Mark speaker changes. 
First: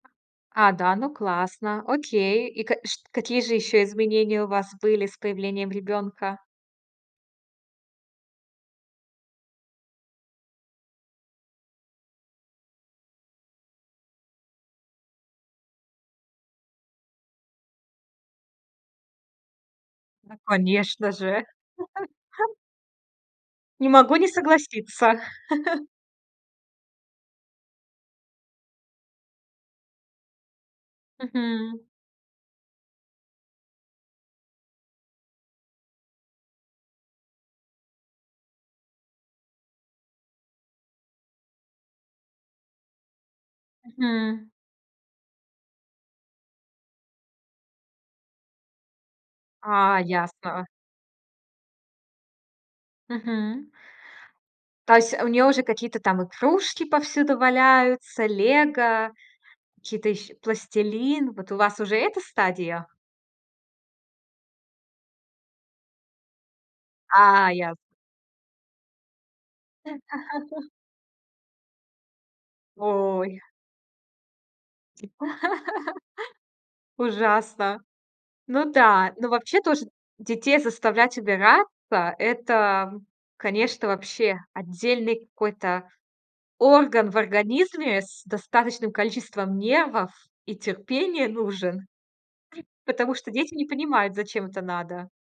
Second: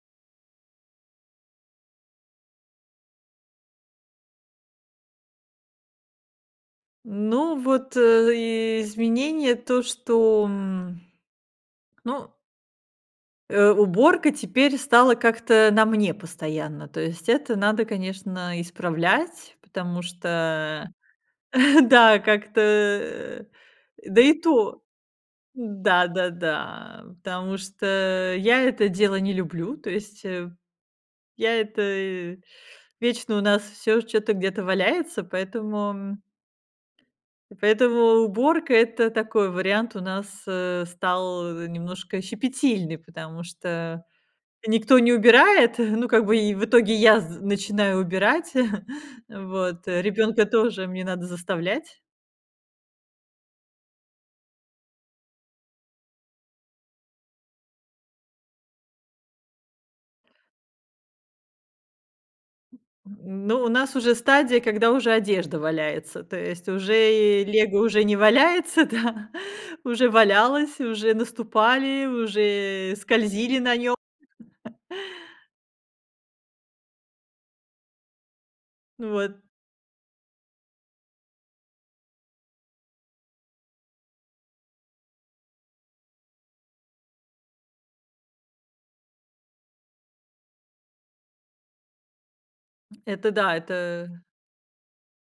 Speaker 1: А, да. Ну, классно. Окей. И ка чт какие же ещё изменения у вас были с появлением ребёнка?
Speaker 2: Ну, вот, э, изменение, то, что, м. Ну Э, уборка теперь стала как-то на мне постоянно, то есть это надо, конечно, исправлять, потому
Speaker 1: Ну,
Speaker 2: что
Speaker 1: конечно же!
Speaker 2: Да, как-то, э,
Speaker 1: Не могу
Speaker 2: да
Speaker 1: не
Speaker 2: и то.
Speaker 1: согласиться.
Speaker 2: Да, да, да, потому что я это дело не люблю, то есть, э. Я
Speaker 1: Мгм.
Speaker 2: это вечно у нас всё чё-то где-то валяется, поэтому И поэтому уборка- это такой вариант у нас, э, стал немножко щепетильный, потому что
Speaker 1: Мгм.
Speaker 2: никто не убирает, ну, как бы, и в итоге я з начинаю убирать, вот,
Speaker 1: А,
Speaker 2: ребёнка
Speaker 1: ясно.
Speaker 2: тоже мне надо заставлять.
Speaker 1: Мгм. То есть у нее уже какие-то там игрушки повсюду валяются, "Лего", какие-то ещ пластилин. Вот у вас уже эта стадия?
Speaker 2: Ну, у нас уже стадия, когда уже одежда валяется. То есть уже и
Speaker 1: А, яс
Speaker 2: "Лего" уже не валяется, да, уже валялось, уже наступали, уже и
Speaker 1: Ой.
Speaker 2: скользили на нём.
Speaker 1: Ужасно. Ну
Speaker 2: Ну,
Speaker 1: да, но
Speaker 2: вот.
Speaker 1: вообще тоже детей заставлять убираться- это, конечно, вообще отдельный какой-то орган в организме, с достаточным количеством нервов и терпения нужен. Потому что
Speaker 2: Это
Speaker 1: дети
Speaker 2: да,
Speaker 1: не понимают,
Speaker 2: это
Speaker 1: зачем это надо.